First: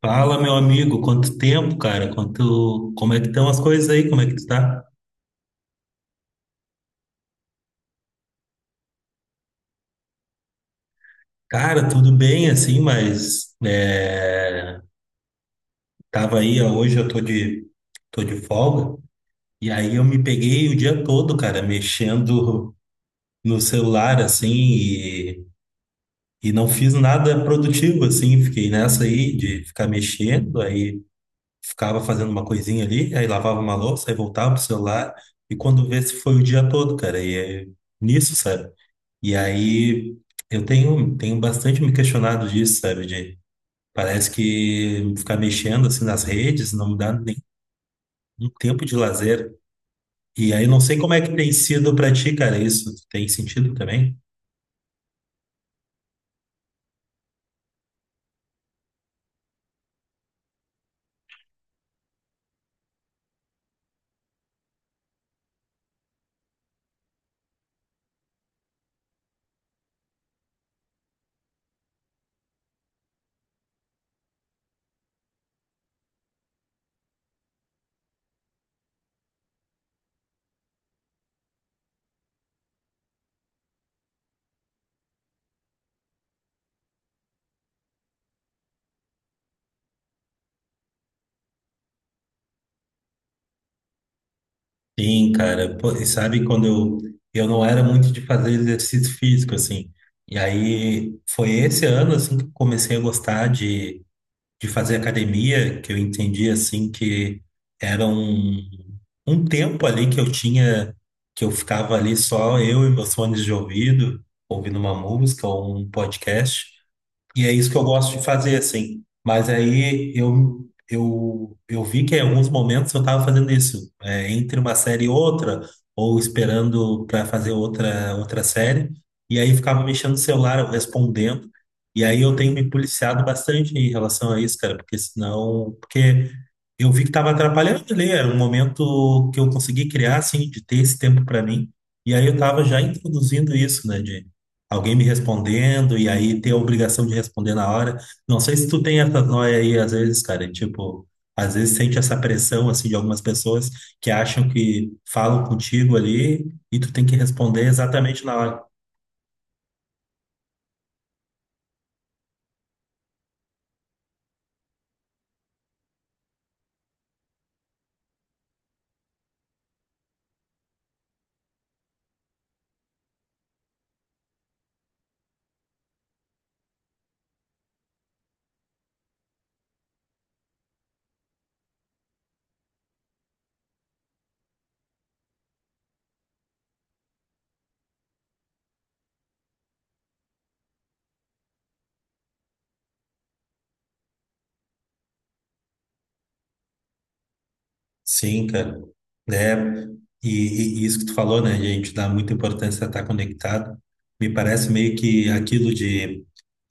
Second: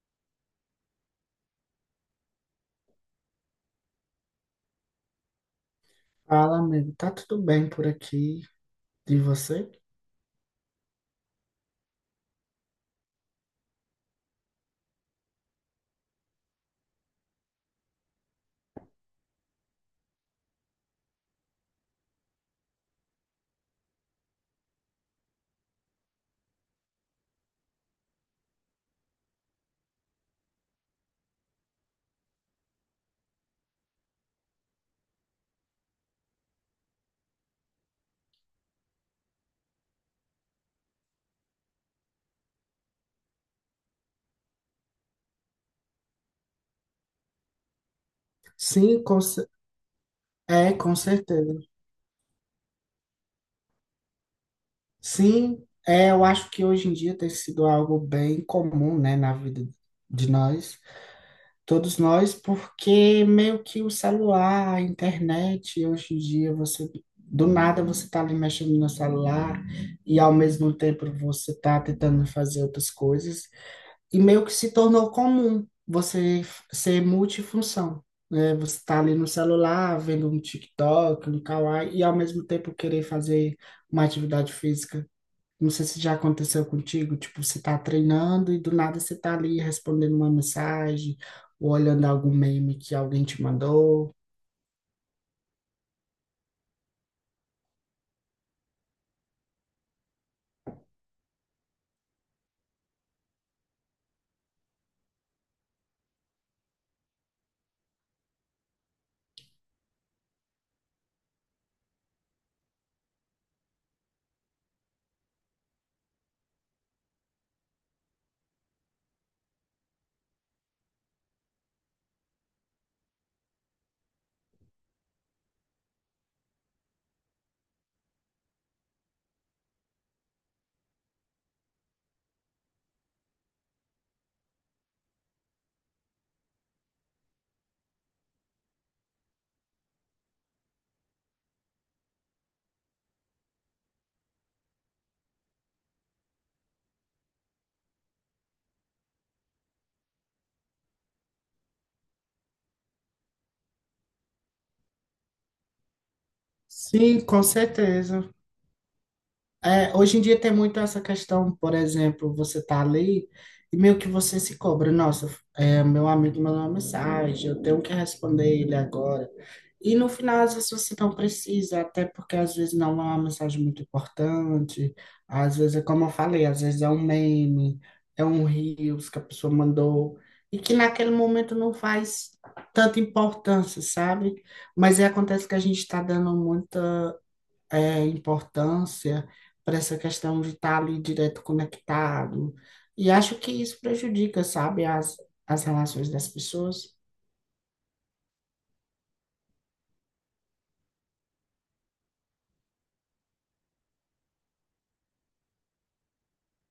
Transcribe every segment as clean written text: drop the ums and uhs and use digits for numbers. Fala, meu amigo, quanto tempo, cara? Como é que estão as coisas aí? Como é que tu tá? Fala, amigo. Tá tudo bem por aqui de você? Cara, tudo bem assim, tava aí, ó, hoje eu tô de folga e aí eu me peguei o dia todo, cara, mexendo no celular assim, e não fiz nada produtivo assim, fiquei nessa aí de ficar mexendo aí, ficava fazendo uma coisinha ali, aí lavava uma louça, aí voltava pro celular, e quando vê se foi o dia todo, cara, e é nisso, sabe? E aí tenho bastante me questionado disso, sabe? Parece que ficar mexendo assim nas redes não me dá nem um tempo de Sim, com, cer- lazer. E aí é, não com sei como é que tem certeza. sido pra ti, cara, isso. Tem sentido também? Sim, é, eu acho que hoje em dia tem sido algo bem comum, né, na vida de nós, todos nós, porque meio que o celular, a internet, hoje em dia você do nada você tá ali mexendo no celular e ao mesmo tempo você tá tentando fazer outras coisas. E meio que se tornou comum ser multifunção, né? Você tá ali no celular, vendo um TikTok, um Kawaii, e ao mesmo tempo querer fazer uma atividade física. Não sei se já aconteceu contigo, tipo, você tá treinando e do nada você tá ali respondendo uma mensagem, ou olhando algum meme que alguém te mandou. Sim, cara. Pô, e sabe eu não era muito de fazer exercício físico, assim. E aí foi esse ano, assim, que eu comecei a gostar de fazer academia, que eu entendi, assim, que era um, um tempo ali que eu tinha, que eu ficava ali só eu e meus fones de ouvido, ouvindo uma música ou um podcast. E é isso que eu gosto de fazer, assim. Mas aí eu vi que em alguns momentos eu estava fazendo isso entre uma série e outra, ou esperando para fazer outra série, e aí ficava mexendo no celular, eu respondendo. E aí eu tenho me policiado bastante em relação a isso, cara, porque senão. Porque eu vi que estava atrapalhando ali, era um momento que eu consegui criar, assim, de ter esse tempo para mim. E aí eu estava já introduzindo isso, né, de alguém me respondendo e aí ter a obrigação de responder na hora. Não sei se tu tem essa noia aí às vezes, cara, tipo, às vezes sente essa pressão assim de algumas pessoas que acham que falam contigo ali e tu tem que Sim, com responder exatamente certeza. na hora. É, hoje em dia tem muito essa questão, por exemplo, você tá ali e meio que você se cobra, nossa, é, meu amigo mandou uma mensagem, eu tenho que responder ele agora. E no final, às vezes você não precisa, até porque às vezes não é uma mensagem muito importante, às vezes é como eu falei, às vezes é um meme, é um reels que a pessoa mandou, e que naquele momento não faz tanta importância, sabe? Mas aí acontece que a gente está dando muita importância para essa questão de estar ali direto conectado. E acho que isso prejudica, sabe, as relações das pessoas. Sim, cara. É, e isso que tu falou, né, gente, dá muita importância a estar conectado. Me parece meio que aquilo de,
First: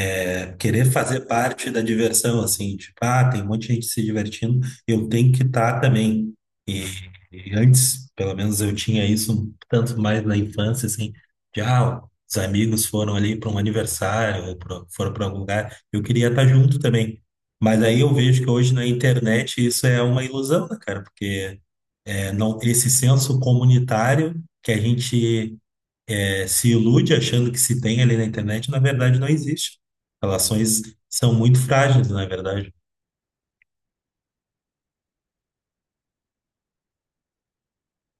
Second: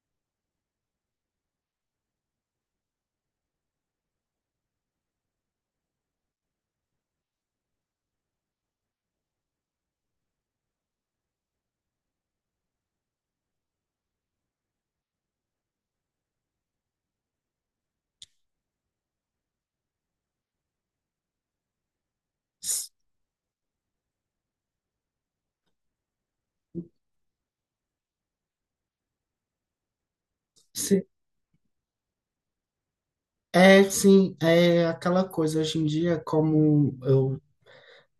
é, querer fazer parte da diversão, assim, tipo, ah, tem um monte de gente se divertindo, eu tenho que estar também. E, e antes, pelo menos eu tinha isso um tanto mais na infância, assim, ah, os amigos foram ali para um aniversário, ou foram para algum lugar, eu queria estar junto também. Mas aí eu vejo que hoje na internet isso é uma ilusão, né, cara? Porque não, esse S- senso comunitário que a gente se ilude achando que se tem ali na internet, na verdade não existe. Relações se- são muito frágeis, na verdade. É, sim, é aquela coisa hoje em dia, como eu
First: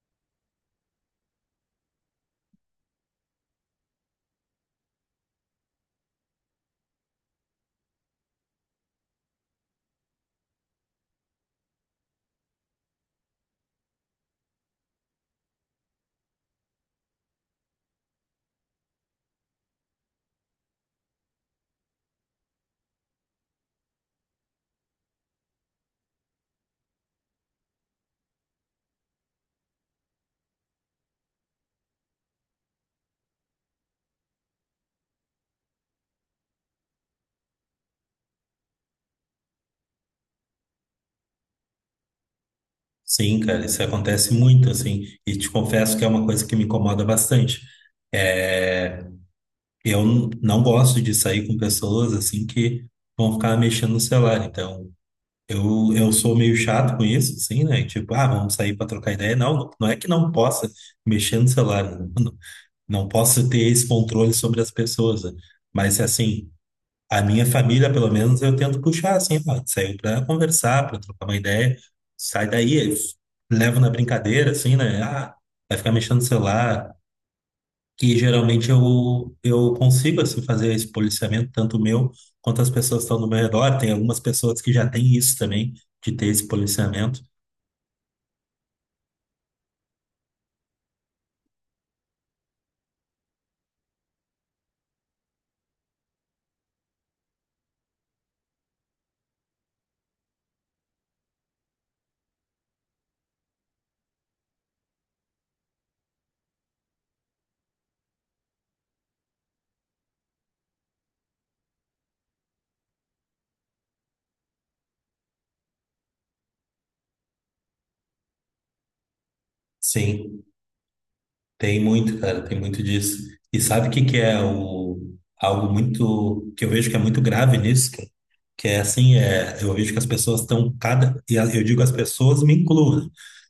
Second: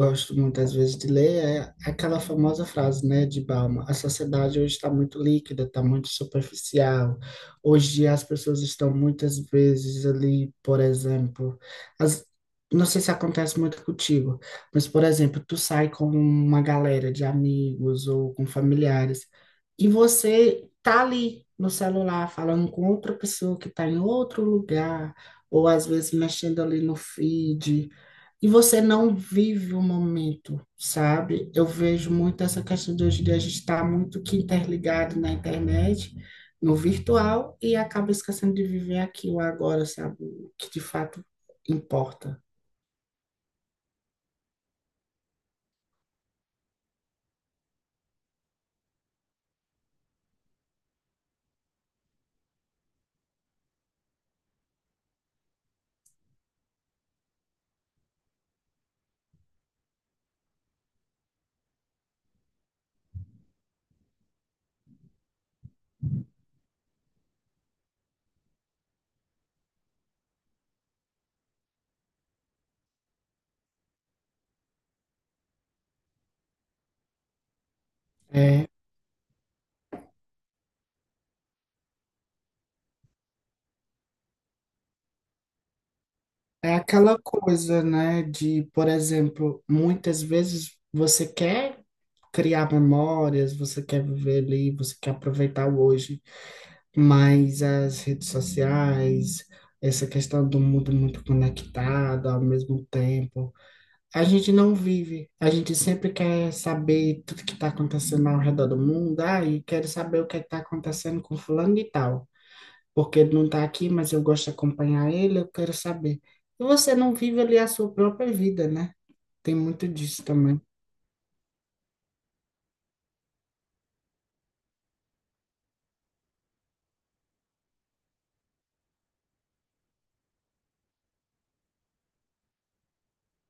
gosto muitas vezes de ler, é aquela famosa frase, né, de Balma: a sociedade hoje está muito líquida, está muito superficial. Hoje as pessoas estão muitas vezes ali, por exemplo, as, não sei se acontece muito contigo, mas por exemplo, tu sai com uma galera de amigos ou com familiares e você tá ali no celular falando com outra pessoa que está em outro lugar, ou às vezes mexendo ali no feed, e você não vive o momento, sabe? Eu vejo muito essa questão de hoje em dia a gente está muito que interligado na internet, no virtual, e acaba esquecendo de viver aqui o agora, sabe? O que de fato importa. Sim, cara, isso acontece muito, assim, e te confesso que é uma coisa que me incomoda bastante. É, eu não gosto de sair com pessoas, assim, que vão ficar mexendo no celular, então eu sou meio chato com isso, assim, né? Tipo, ah, vamos sair para trocar ideia. Não, não, não é que não possa mexer no celular, né? Não, não posso ter esse controle sobre as pessoas, né? Mas assim, a minha família, pelo menos, eu tento puxar assim, ó, saiu para conversar, para trocar uma ideia, sai daí, eu levo na brincadeira, assim, né? Ah, vai ficar mexendo no celular. E É, geralmente eu consigo, assim, fazer esse policiamento, tanto meu quanto as pessoas que estão no meu redor. Tem algumas pessoas que já têm isso também, de ter esse é aquela policiamento. coisa, né, de, por exemplo, muitas vezes você quer criar memórias, você quer viver ali, você quer aproveitar o hoje. Mas as redes sociais, essa questão do mundo muito conectado ao mesmo tempo, a gente não vive. A gente sempre quer saber tudo que está acontecendo ao redor do mundo. Ah, e quero saber o que está acontecendo com fulano e tal. Porque ele não está aqui, mas eu gosto de acompanhar ele, eu quero saber. E você não vive ali a sua própria vida, né? Tem muito disso Sim. também. Tem muito, cara, tem muito disso. E sabe o que que é, algo muito, que eu vejo que é muito grave nisso, cara? Que é assim, é, eu vejo que as pessoas estão eu digo as pessoas, me incluo, né?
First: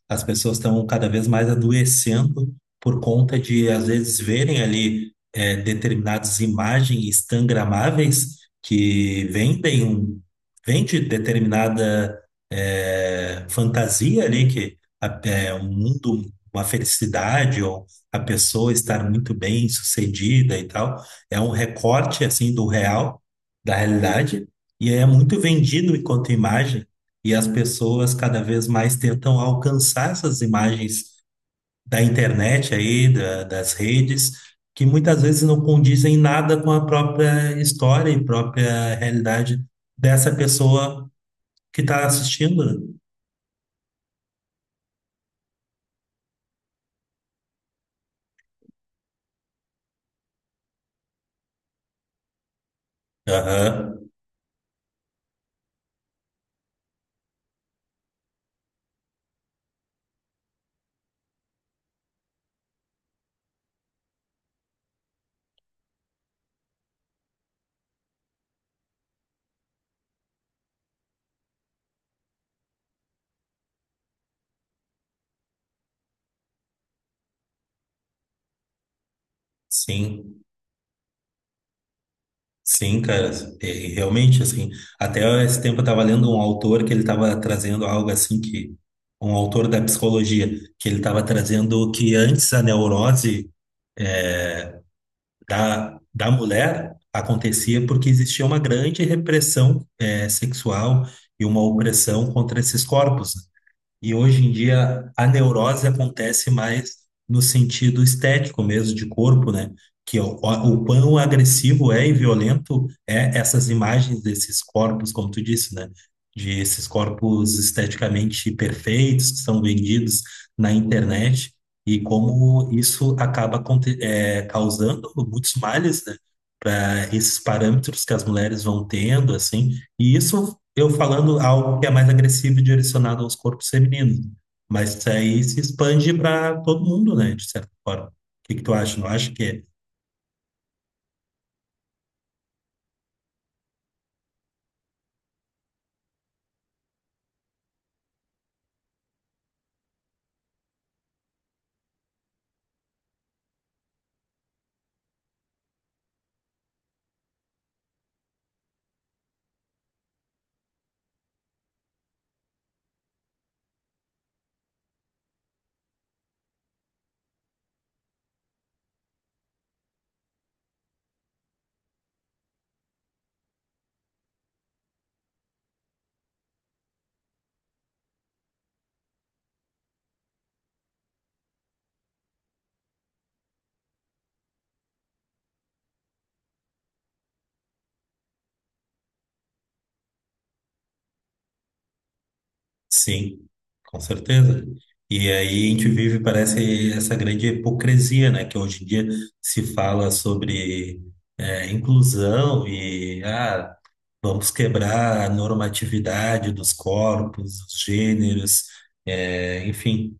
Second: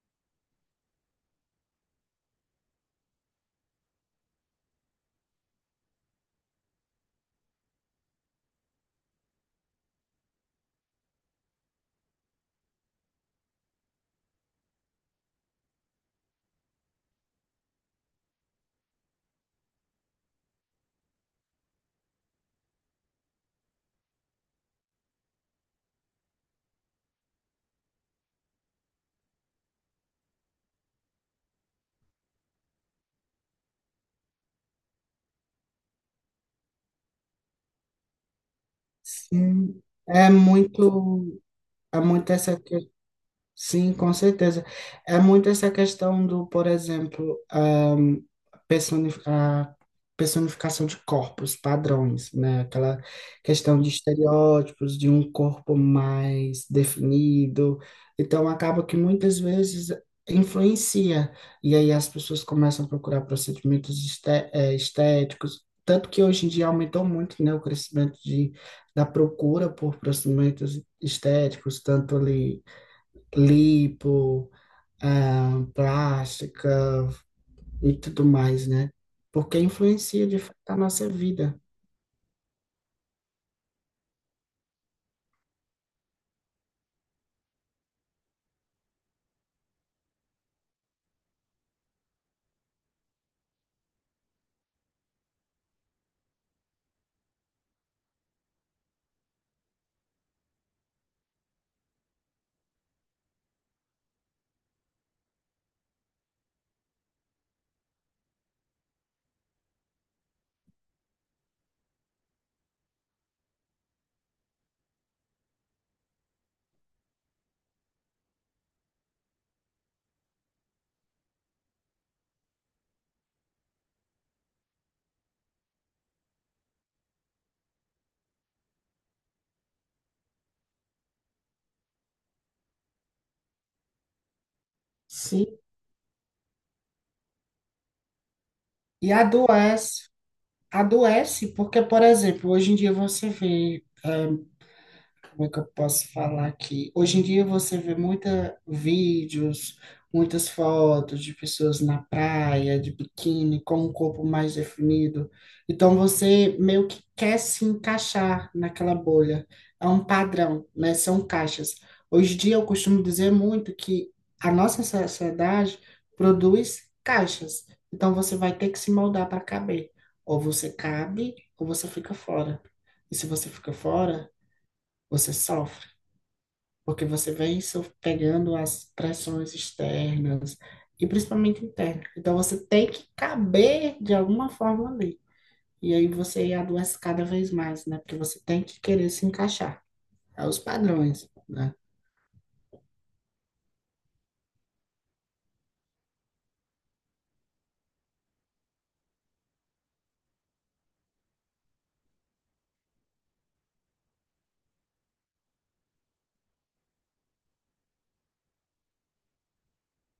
As pessoas estão cada vez mais adoecendo por conta de, às vezes, verem ali, é, determinadas imagens instagramáveis que vendem vende determinada, é, fantasia ali, é um mundo, uma felicidade ou a pessoa estar muito bem sucedida e tal. É um recorte assim do real, da realidade, e é muito vendido enquanto imagem, e as pessoas cada vez mais tentam alcançar essas imagens da internet aí, das redes, que muitas vezes não condizem nada com a própria história e própria realidade Sim, é dessa pessoa muito, que é está muito essa assistindo. Sim, com certeza. É muito essa questão do, por exemplo, a personificação de corpos, padrões, né? Aquela Né? questão de Aham, estereótipos, de um corpo mais definido. Então, acaba que muitas vezes influencia. E aí as pessoas começam a procurar procedimentos estéticos. Tanto que hoje em dia aumentou muito, né, o crescimento de, da procura por procedimentos estéticos, tanto ali lipo, ah, plástica e tudo mais, né? Porque influencia de sim. fato a nossa vida. Sim, cara, é, realmente, assim, até esse tempo eu estava lendo um autor que ele estava trazendo algo assim que, um autor da psicologia, que ele estava trazendo que antes a neurose da mulher acontecia porque existia uma grande repressão, é, sexual e uma opressão contra esses corpos, né? E hoje em dia a neurose acontece mais no sentido estético mesmo, de corpo, né? O quão agressivo é e violento é essas imagens desses corpos, como tu disse, né? De esses corpos esteticamente perfeitos que são vendidos na internet e como isso acaba causando muitos males, né? Para esses parâmetros que as mulheres vão tendo, assim, e isso eu falando algo que é mais agressivo e direcionado aos corpos femininos, né? Mas isso aí Sim. se expande para todo mundo, né, de certa forma. O que que tu acha? Não E acha que é? adoece. Adoece porque, por exemplo, hoje em dia você vê, como é que eu posso falar aqui? Hoje em dia você vê muita vídeos, muitas fotos de pessoas na praia, de biquíni, com um corpo mais definido. Então você meio que quer se encaixar naquela bolha. É um padrão, né? São caixas. Hoje em dia eu costumo dizer muito que a nossa sociedade produz caixas. Então você vai ter que se moldar para caber. Ou você cabe, ou você fica fora. E se você fica fora, você sofre porque você vem pegando as pressões externas e principalmente internas. Então você tem que caber de alguma forma ali. E aí você adoece cada vez mais, né? Porque você tem que querer se encaixar aos padrões, né? Sim, com certeza. E aí a gente vive, parece, essa grande hipocrisia, né, que hoje em dia se fala sobre, é, inclusão e, ah, vamos quebrar a normatividade dos corpos, dos gêneros, é, enfim.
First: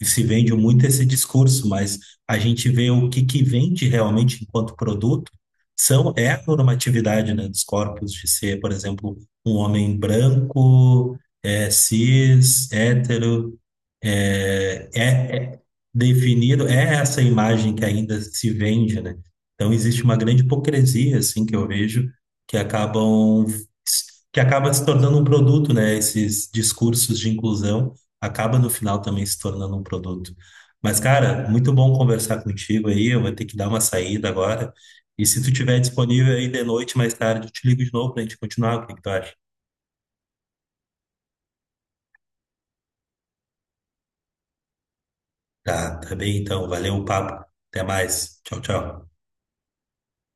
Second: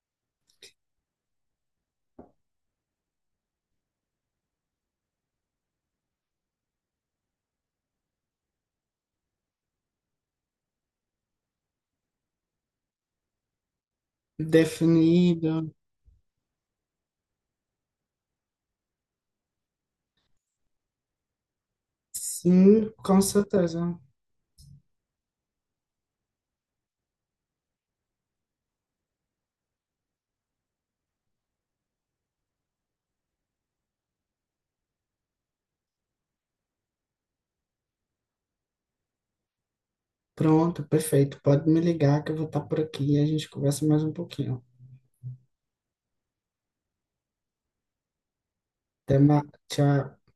E se vende muito esse discurso, mas a gente vê o que que vende realmente enquanto produto são, é, a normatividade, né, dos corpos de ser, por exemplo, um homem branco, é, cis, hétero, Definido. é definido, é essa imagem que ainda se vende, né? Então existe uma grande hipocrisia, assim, que eu vejo, que Sim, com acabam certeza. que acaba se tornando um produto, né, esses discursos de inclusão acaba no final também se tornando um produto. Mas, cara, muito bom conversar contigo aí. Eu vou ter que dar uma saída agora. E se tu tiver disponível aí de noite, mais tarde, eu te ligo de novo pra gente continuar. O que que tu acha? Pronto, perfeito. Pode me ligar que eu vou estar por aqui e a gente conversa mais um pouquinho. Tá, tá bem então. Valeu o papo. Até mais. Tchau, tchau. Até mais. Tchau.